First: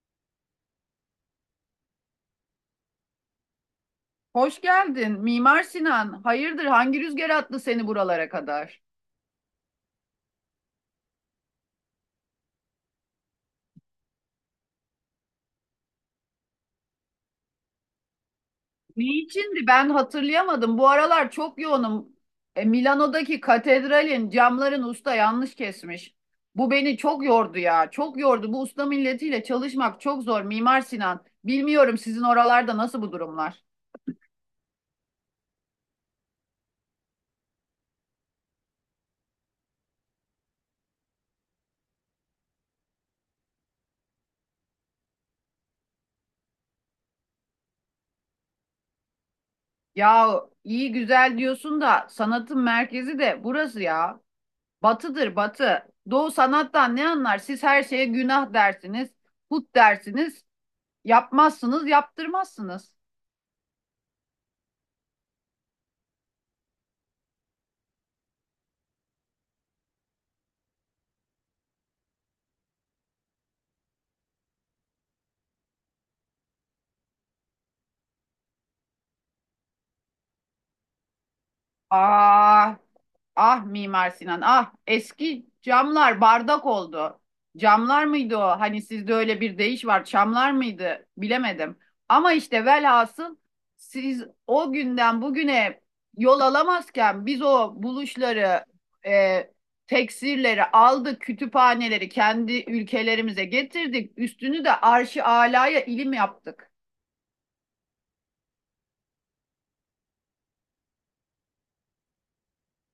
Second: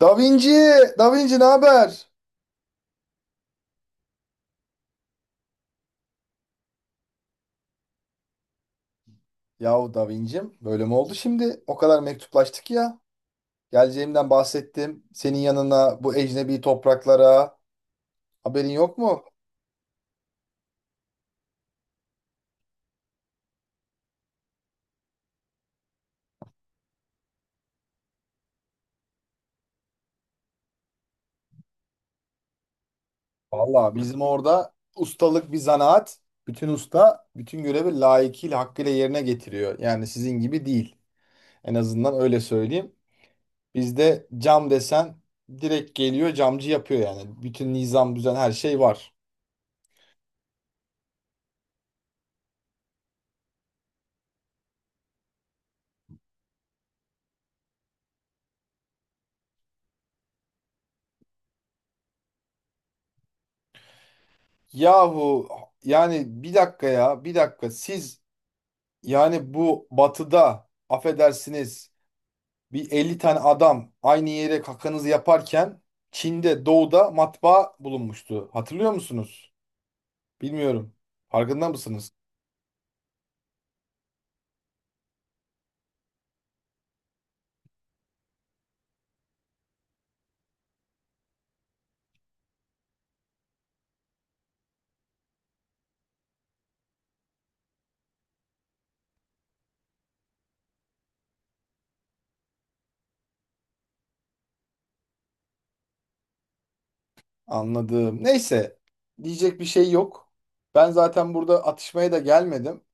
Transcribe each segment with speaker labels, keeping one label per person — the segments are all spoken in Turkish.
Speaker 1: Da Vinci, Da Vinci ne haber?
Speaker 2: Hoş geldin. Mimar Sinan. Hayırdır? Hangi rüzgar attı seni buralara kadar?
Speaker 1: Yahu Da Vinci'm böyle mi oldu şimdi? O kadar mektuplaştık ya. Geleceğimden bahsettim. Senin yanına bu ecnebi topraklara, haberin yok mu?
Speaker 2: Niçindi? Ben hatırlayamadım. Bu aralar çok yoğunum. E, Milano'daki katedralin camların usta yanlış kesmiş. Bu beni çok yordu ya. Çok yordu. Bu usta milletiyle çalışmak çok zor Mimar Sinan. Bilmiyorum sizin oralarda nasıl bu durumlar.
Speaker 1: Vallahi bizim orada ustalık bir zanaat. Bütün usta bütün görevi layıkıyla hakkıyla yerine getiriyor. Yani sizin gibi değil. En azından öyle söyleyeyim. Bizde cam desen direkt geliyor, camcı yapıyor yani. Bütün nizam düzen her şey var.
Speaker 2: Ya iyi güzel diyorsun da sanatın merkezi de burası ya. Batıdır batı. Doğu sanattan ne anlar? Siz her şeye günah dersiniz, put dersiniz. Yapmazsınız, yaptırmazsınız.
Speaker 1: Yahu yani bir dakika siz, yani bu batıda affedersiniz bir 50 tane adam aynı yere kakanızı yaparken Çin'de, doğuda matbaa bulunmuştu. Hatırlıyor musunuz? Bilmiyorum. Farkında mısınız?
Speaker 2: Ah, ah Mimar Sinan, ah eski camlar bardak oldu. Camlar mıydı o? Hani sizde öyle bir deyiş var, çamlar mıydı? Bilemedim. Ama işte velhasıl siz o günden bugüne yol alamazken biz o buluşları, e, teksirleri aldık, kütüphaneleri kendi ülkelerimize getirdik. Üstünü de arş-ı alaya ilim yaptık.
Speaker 1: Anladım. Neyse, diyecek bir şey yok. Ben zaten burada atışmaya da gelmedim.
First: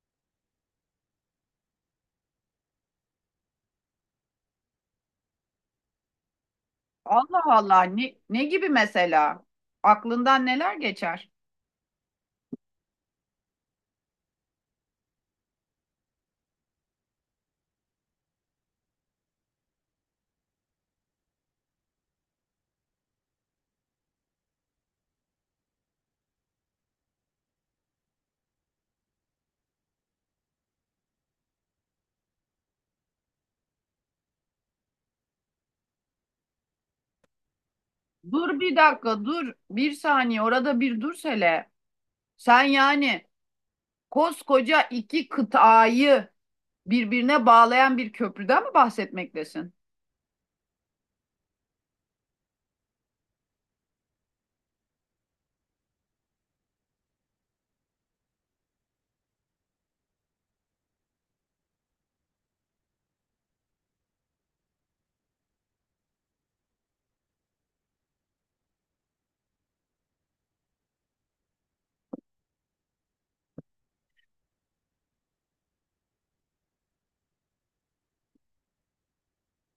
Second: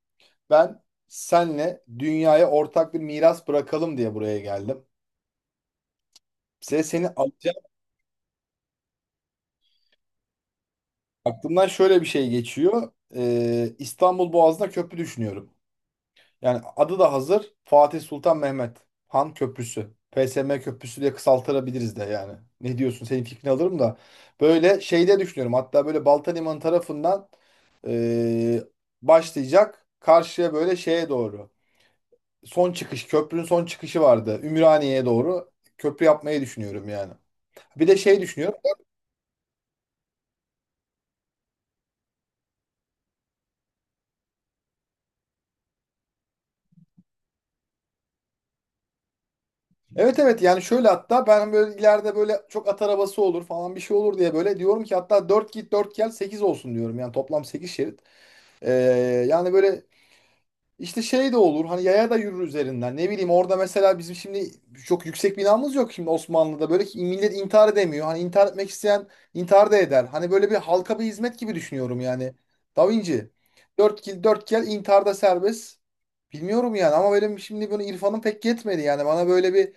Speaker 1: Ben senle dünyaya ortak bir miras bırakalım diye buraya geldim. Size seni
Speaker 2: Allah
Speaker 1: alacağım.
Speaker 2: Allah ne gibi mesela? Aklından neler geçer?
Speaker 1: Aklımdan şöyle bir şey geçiyor. İstanbul Boğazı'na köprü düşünüyorum. Yani adı da hazır. Fatih Sultan Mehmet Han Köprüsü. PSM Köprüsü diye kısaltırabiliriz de yani. Ne diyorsun? Senin fikrini alırım da. Böyle şeyde düşünüyorum. Hatta böyle Balta Limanı tarafından eee, başlayacak. Karşıya böyle şeye doğru. Son çıkış. Köprünün son çıkışı vardı. Ümraniye'ye doğru köprü yapmayı düşünüyorum yani. Bir de şey düşünüyorum.
Speaker 2: Dur bir dakika dur bir saniye orada bir dur hele. Sen yani koskoca iki kıtayı birbirine bağlayan bir köprüden mi bahsetmektesin?
Speaker 1: Evet, evet, yani şöyle, hatta ben böyle ileride böyle çok at arabası olur falan bir şey olur diye böyle diyorum ki hatta 4 git 4 gel 8 olsun diyorum. Yani toplam 8 şerit. Ee, yani böyle işte şey de olur, hani yaya da yürür üzerinden, ne bileyim, orada mesela bizim şimdi çok yüksek binamız yok şimdi Osmanlı'da, böyle ki millet intihar edemiyor, hani intihar etmek isteyen intihar da eder, hani böyle bir halka bir hizmet gibi düşünüyorum yani, Da Vinci, 4 kill 4 gel, intiharda serbest. Bilmiyorum yani, ama benim şimdi bunu irfanım pek yetmedi. Yani bana böyle bir,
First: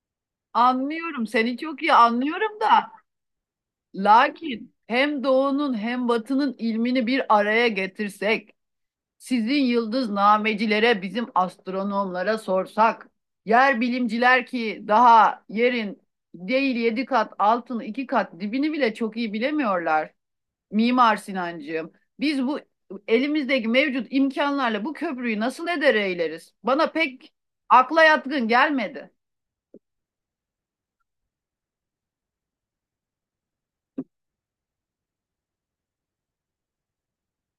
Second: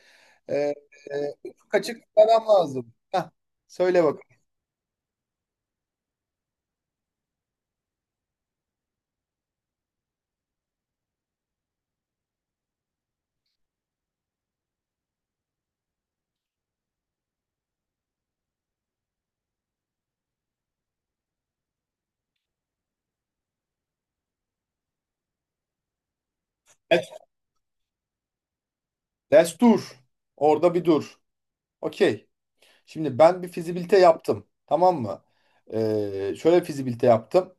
Speaker 1: e, e,
Speaker 2: Anlıyorum seni
Speaker 1: ufuk
Speaker 2: çok iyi
Speaker 1: açık bir adam
Speaker 2: anlıyorum da
Speaker 1: lazım. Heh, söyle bak.
Speaker 2: lakin hem doğunun hem batının ilmini bir araya getirsek sizin yıldıznamecilere, bizim astronomlara sorsak, yer bilimciler ki daha yerin değil yedi kat, altını iki kat dibini bile çok iyi bilemiyorlar. Mimar Sinancığım, biz bu elimizdeki mevcut imkanlarla bu köprüyü nasıl eder eyleriz? Bana pek akla yatkın gelmedi.
Speaker 1: Destur, orada bir dur. Okey. Şimdi ben bir fizibilite yaptım. Tamam mı? Şöyle fizibilite yaptım.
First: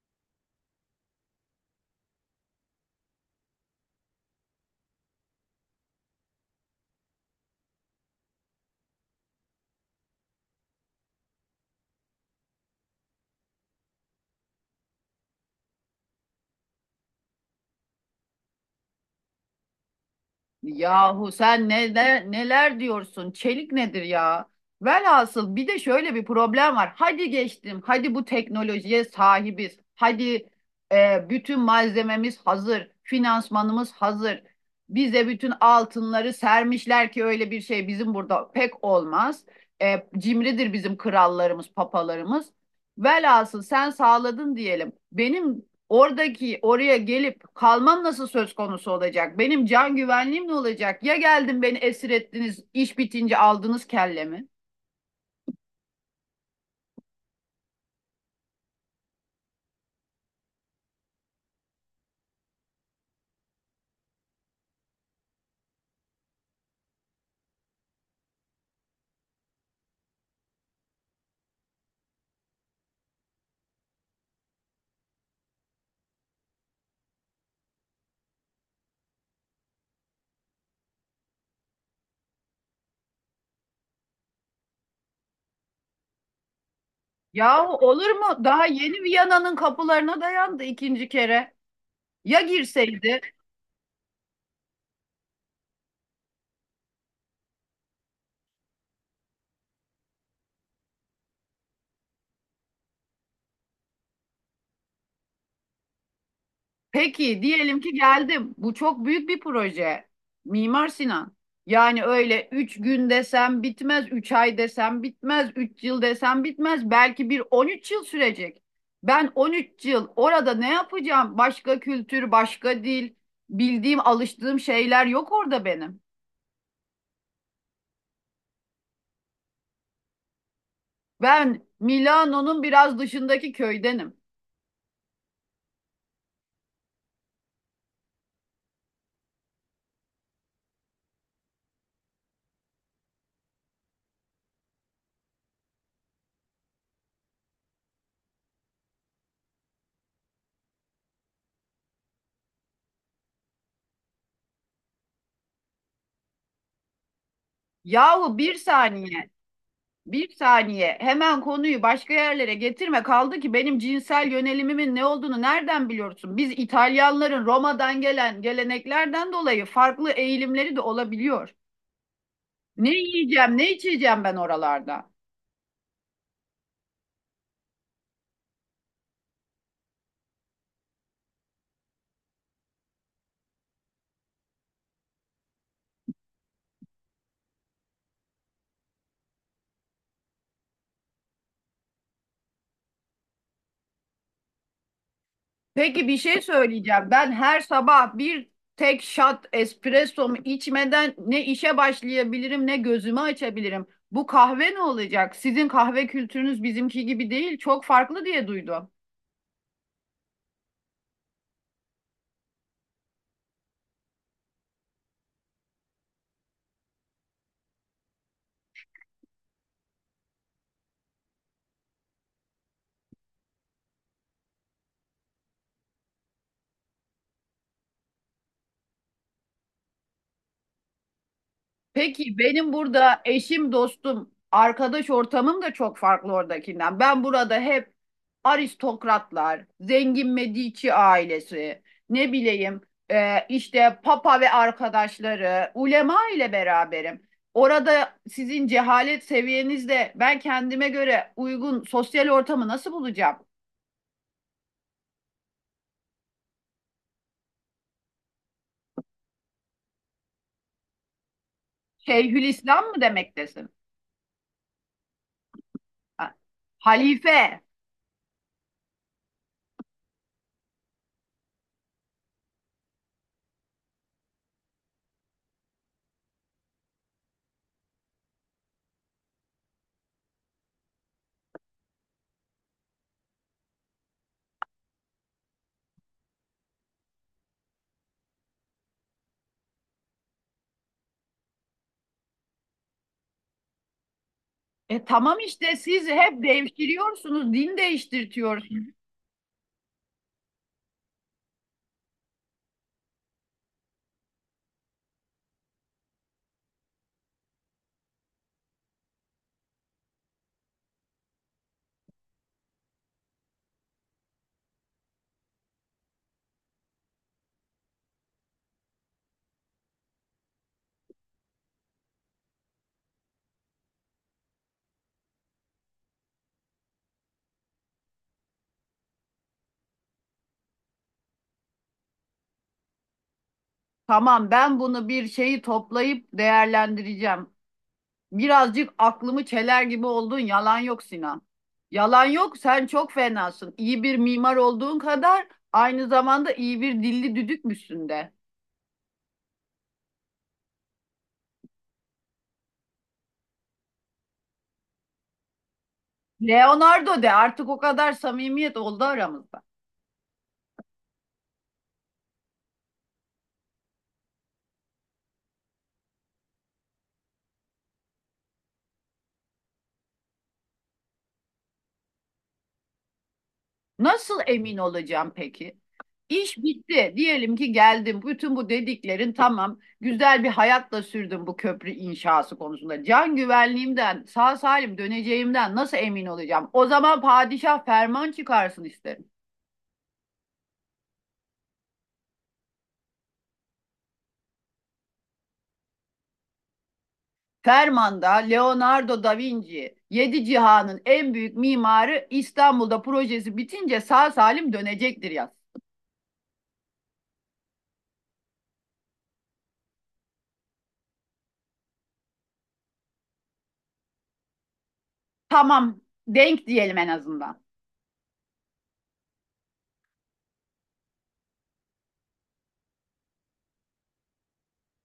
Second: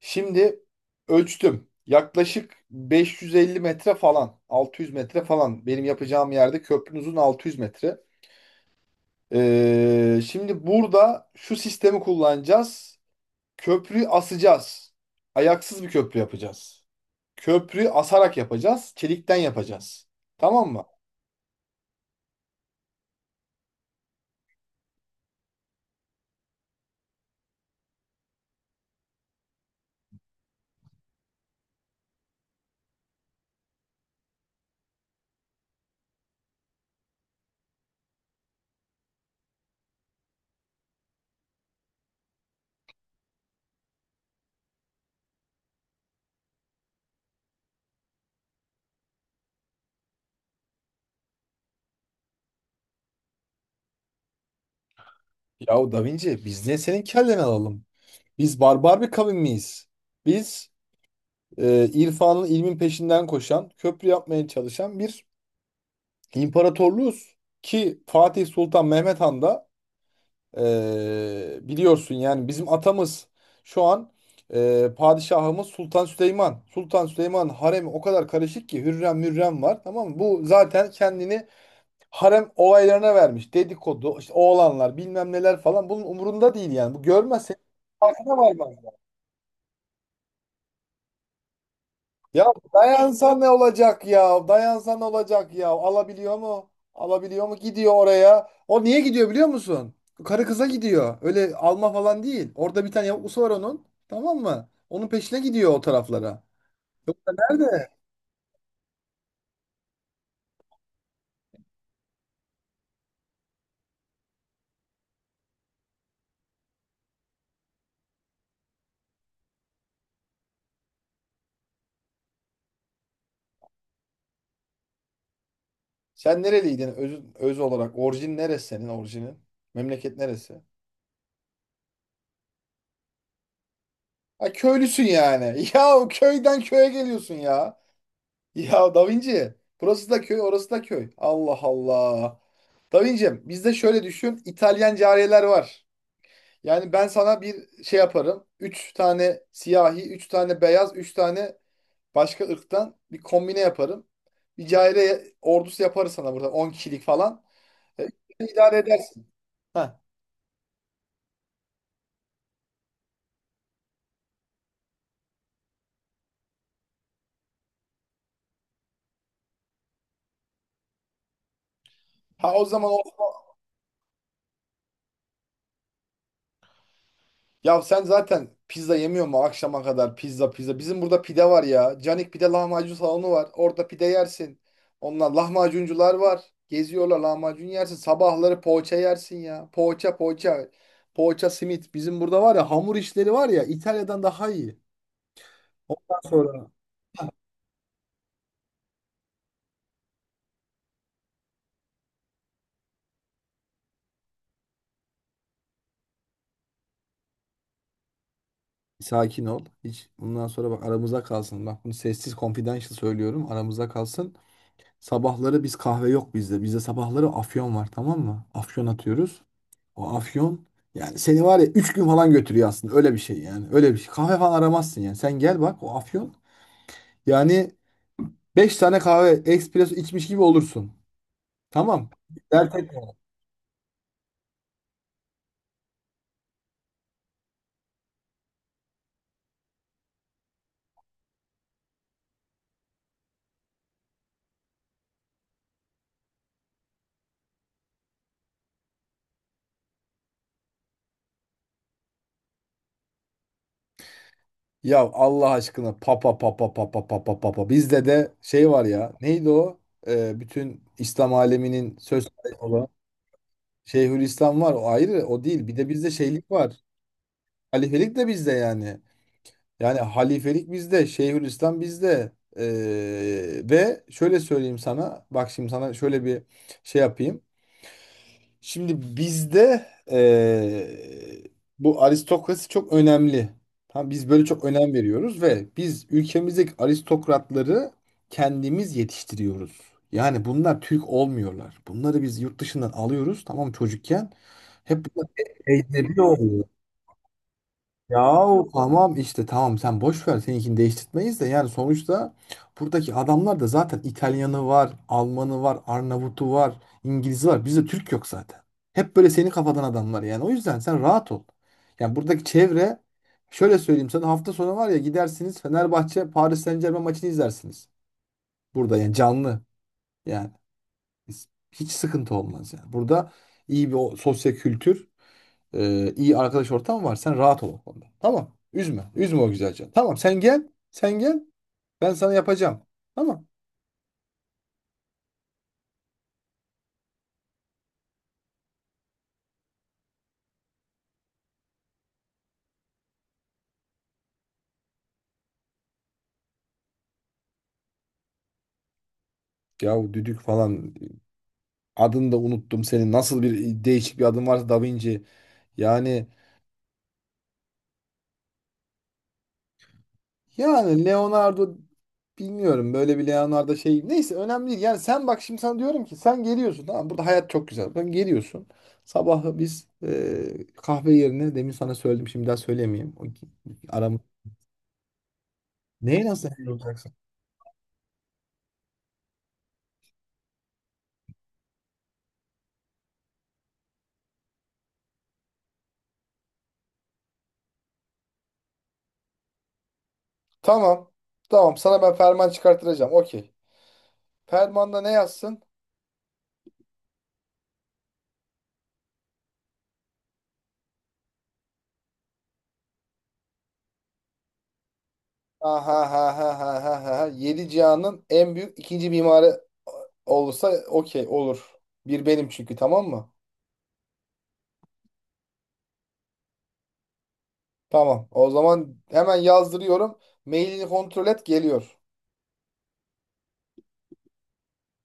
Speaker 1: Şimdi ölçtüm. Yaklaşık 550 metre falan. 600 metre falan. Benim yapacağım yerde köprünün uzun 600 metre. Şimdi burada şu sistemi kullanacağız. Köprüyü asacağız. Ayaksız bir köprü yapacağız. Köprüyü asarak yapacağız. Çelikten yapacağız. Tamam mı?
Speaker 2: Yahu sen neler, neler diyorsun? Çelik nedir ya? Velhasıl bir de şöyle bir problem var. Hadi geçtim. Hadi bu teknolojiye sahibiz. Hadi bütün malzememiz hazır. Finansmanımız hazır. Bize bütün altınları sermişler ki öyle bir şey bizim burada pek olmaz. E, cimridir bizim krallarımız, papalarımız. Velhasıl sen sağladın diyelim. Benim oradaki oraya gelip kalmam nasıl söz konusu olacak? Benim can güvenliğim ne olacak? Ya geldim beni esir ettiniz, iş bitince aldınız kellemi?
Speaker 1: Yahu Da Vinci, biz niye senin kelleni alalım? Biz barbar bir kavim miyiz? Biz irfanın ilmin peşinden koşan, köprü yapmaya çalışan bir imparatorluğuz. Ki Fatih Sultan Mehmet Han da biliyorsun yani bizim atamız. Şu an padişahımız Sultan Süleyman. Sultan Süleyman'ın haremi o kadar karışık ki, Hürrem Mürrem var, tamam mı? Bu zaten kendini harem olaylarına vermiş. Dedikodu, işte oğlanlar bilmem neler falan, bunun umurunda değil yani. Bu görmezse
Speaker 2: Yahu olur
Speaker 1: farkına
Speaker 2: mu? Daha
Speaker 1: varmaz.
Speaker 2: yeni Viyana'nın kapılarına dayandı ikinci kere. Ya
Speaker 1: Ya
Speaker 2: girseydi?
Speaker 1: dayansa ne olacak ya? Dayansa ne olacak ya? Alabiliyor mu? Alabiliyor mu? Gidiyor oraya. O niye gidiyor biliyor musun? Karı kıza gidiyor. Öyle alma falan değil. Orada bir tane yavuklusu var onun. Tamam mı? Onun peşine gidiyor o taraflara.
Speaker 2: Peki diyelim
Speaker 1: Nerede?
Speaker 2: ki geldim. Bu çok büyük bir proje. Mimar Sinan. Yani öyle 3 gün desem bitmez, 3 ay desem bitmez, 3 yıl desem bitmez. Belki bir 13 yıl sürecek. Ben 13 yıl orada ne yapacağım? Başka kültür, başka dil, bildiğim, alıştığım şeyler yok orada benim.
Speaker 1: Sen nereliydin öz olarak? Orijin neresi, senin orijinin? Memleket neresi?
Speaker 2: Ben Milano'nun biraz dışındaki köydenim.
Speaker 1: Ha, köylüsün yani. Ya, o köyden köye geliyorsun ya. Ya Da Vinci. Burası da köy, orası da köy. Allah Allah. Davincim, bizde şöyle düşün, İtalyan cariyeler var. Yani ben sana bir şey yaparım. Üç tane siyahi, üç tane beyaz, üç tane başka ırktan bir kombine yaparım. Bir cariye ordusu yaparız sana burada 10 kişilik falan.
Speaker 2: Yahu
Speaker 1: E,
Speaker 2: bir
Speaker 1: idare edersin.
Speaker 2: saniye.
Speaker 1: Ha.
Speaker 2: Bir saniye. Hemen konuyu başka yerlere getirme. Kaldı ki benim cinsel yönelimimin ne olduğunu nereden biliyorsun? Biz İtalyanların Roma'dan gelen geleneklerden dolayı farklı eğilimleri de olabiliyor.
Speaker 1: Ha, o zaman
Speaker 2: Ne
Speaker 1: o,
Speaker 2: yiyeceğim, ne içeceğim ben oralarda?
Speaker 1: ya sen zaten pizza yemiyor mu akşama kadar, pizza pizza. Bizim burada pide var ya. Canik pide lahmacun salonu var. Orada pide yersin. Onlar lahmacuncular var. Geziyorlar, lahmacun yersin. Sabahları poğaça yersin ya. Poğaça poğaça. Poğaça simit. Bizim burada var ya, hamur işleri var ya, İtalya'dan daha iyi.
Speaker 2: Peki bir şey
Speaker 1: Sonra
Speaker 2: söyleyeceğim. Ben her sabah bir tek shot espressomu içmeden ne işe başlayabilirim, ne gözümü açabilirim. Bu kahve ne olacak? Sizin kahve kültürünüz bizimki gibi değil, çok farklı diye duydum.
Speaker 1: sakin ol. Hiç, bundan sonra bak aramıza kalsın. Bak bunu sessiz confidential söylüyorum. Aramıza kalsın. Sabahları biz, kahve yok bizde. Bizde sabahları afyon var, tamam mı? Afyon atıyoruz. O afyon, yani seni var ya 3 gün falan götürüyor aslında, öyle bir şey yani. Öyle bir şey. Kahve falan aramazsın yani. Sen gel bak, o afyon, yani 5 tane kahve espresso içmiş gibi olursun. Tamam.
Speaker 2: Peki benim
Speaker 1: Dert etme.
Speaker 2: burada eşim, dostum, arkadaş ortamım da çok farklı oradakinden. Ben burada hep aristokratlar, zengin Medici ailesi, ne bileyim işte papa ve arkadaşları, ulema ile beraberim. Orada sizin cehalet seviyenizde ben kendime göre uygun sosyal ortamı nasıl bulacağım?
Speaker 1: Ya Allah aşkına, papa papa papa papa papa. Bizde de şey var ya, neydi o? Bütün İslam aleminin söz sahibi
Speaker 2: Şeyhülislam
Speaker 1: olan
Speaker 2: mı demektesin?
Speaker 1: Şeyhülislam var, o ayrı, o değil. Bir de bizde
Speaker 2: Ha,
Speaker 1: şeylik var.
Speaker 2: Halife.
Speaker 1: Halifelik de bizde yani. Yani halifelik bizde, Şeyhülislam bizde. Ve şöyle söyleyeyim sana, bak şimdi sana şöyle bir şey yapayım. Şimdi bizde ee, bu aristokrasi çok önemli. Tamam, biz böyle çok önem veriyoruz ve biz ülkemizdeki aristokratları kendimiz yetiştiriyoruz. Yani bunlar Türk olmuyorlar. Bunları biz yurt dışından alıyoruz, tamam mı, çocukken.
Speaker 2: E
Speaker 1: Hep bunlar
Speaker 2: tamam işte siz
Speaker 1: ecnebi
Speaker 2: hep
Speaker 1: oluyor.
Speaker 2: devşiriyorsunuz, din
Speaker 1: Yahu
Speaker 2: değiştirtiyorsunuz.
Speaker 1: tamam işte, tamam, sen boş ver, seninkini değiştirtmeyiz de yani. Sonuçta buradaki adamlar da zaten İtalyanı var, Almanı var, Arnavutu var, İngilizi var. Bizde Türk yok zaten. Hep böyle senin kafadan adamlar yani. O yüzden sen rahat ol. Yani buradaki çevre, şöyle söyleyeyim sana, hafta sonu var ya, gidersiniz Fenerbahçe Paris Saint-Germain maçını izlersiniz. Burada yani, canlı yani. Hiç sıkıntı olmaz yani. Burada iyi bir sosyal kültür, iyi arkadaş ortamı var. Sen rahat ol o konuda. Tamam. Üzme. Üzme o güzel canı. Tamam, sen gel. Sen gel. Ben sana yapacağım. Tamam.
Speaker 2: Tamam ben bunu bir şeyi toplayıp değerlendireceğim. Birazcık aklımı çeler gibi oldun. Yalan yok Sinan. Yalan yok. Sen çok fenasın. İyi bir mimar olduğun kadar aynı zamanda iyi bir dilli düdükmüşsün de.
Speaker 1: Yahu düdük falan, adını da unuttum senin. Nasıl bir değişik bir adın varsa Da Vinci. Yani
Speaker 2: Leonardo de artık o kadar samimiyet oldu aramızda.
Speaker 1: yani Leonardo, bilmiyorum, böyle bir Leonardo şey, neyse, önemli değil. Yani sen bak, şimdi sana diyorum ki sen geliyorsun, tamam, burada hayat çok güzel. Sen geliyorsun. Sabahı biz kahve yerine demin sana söyledim, şimdi daha söylemeyeyim. O- Aramız,
Speaker 2: Nasıl emin olacağım peki?
Speaker 1: neyi nasıl?
Speaker 2: İş bitti. Diyelim ki geldim. Bütün bu dediklerin tamam. Güzel bir hayatla sürdüm bu köprü inşası konusunda. Can güvenliğimden, sağ salim döneceğimden nasıl emin olacağım? O zaman padişah ferman çıkarsın isterim.
Speaker 1: Tamam. Tamam. Sana ben ferman çıkarttıracağım. Okey. Fermanda ne yazsın?
Speaker 2: Fermanda Leonardo da Vinci, yedi cihanın en büyük mimarı İstanbul'da projesi bitince sağ salim dönecektir yaz.
Speaker 1: Ha ha ha ha ha ha ha. Ha. Yedi cihanın en büyük ikinci mimarı olursa okey olur. Bir benim çünkü, tamam mı?
Speaker 2: Tamam, denk diyelim en azından.
Speaker 1: Tamam. O zaman hemen yazdırıyorum. Mailini kontrol et, geliyor.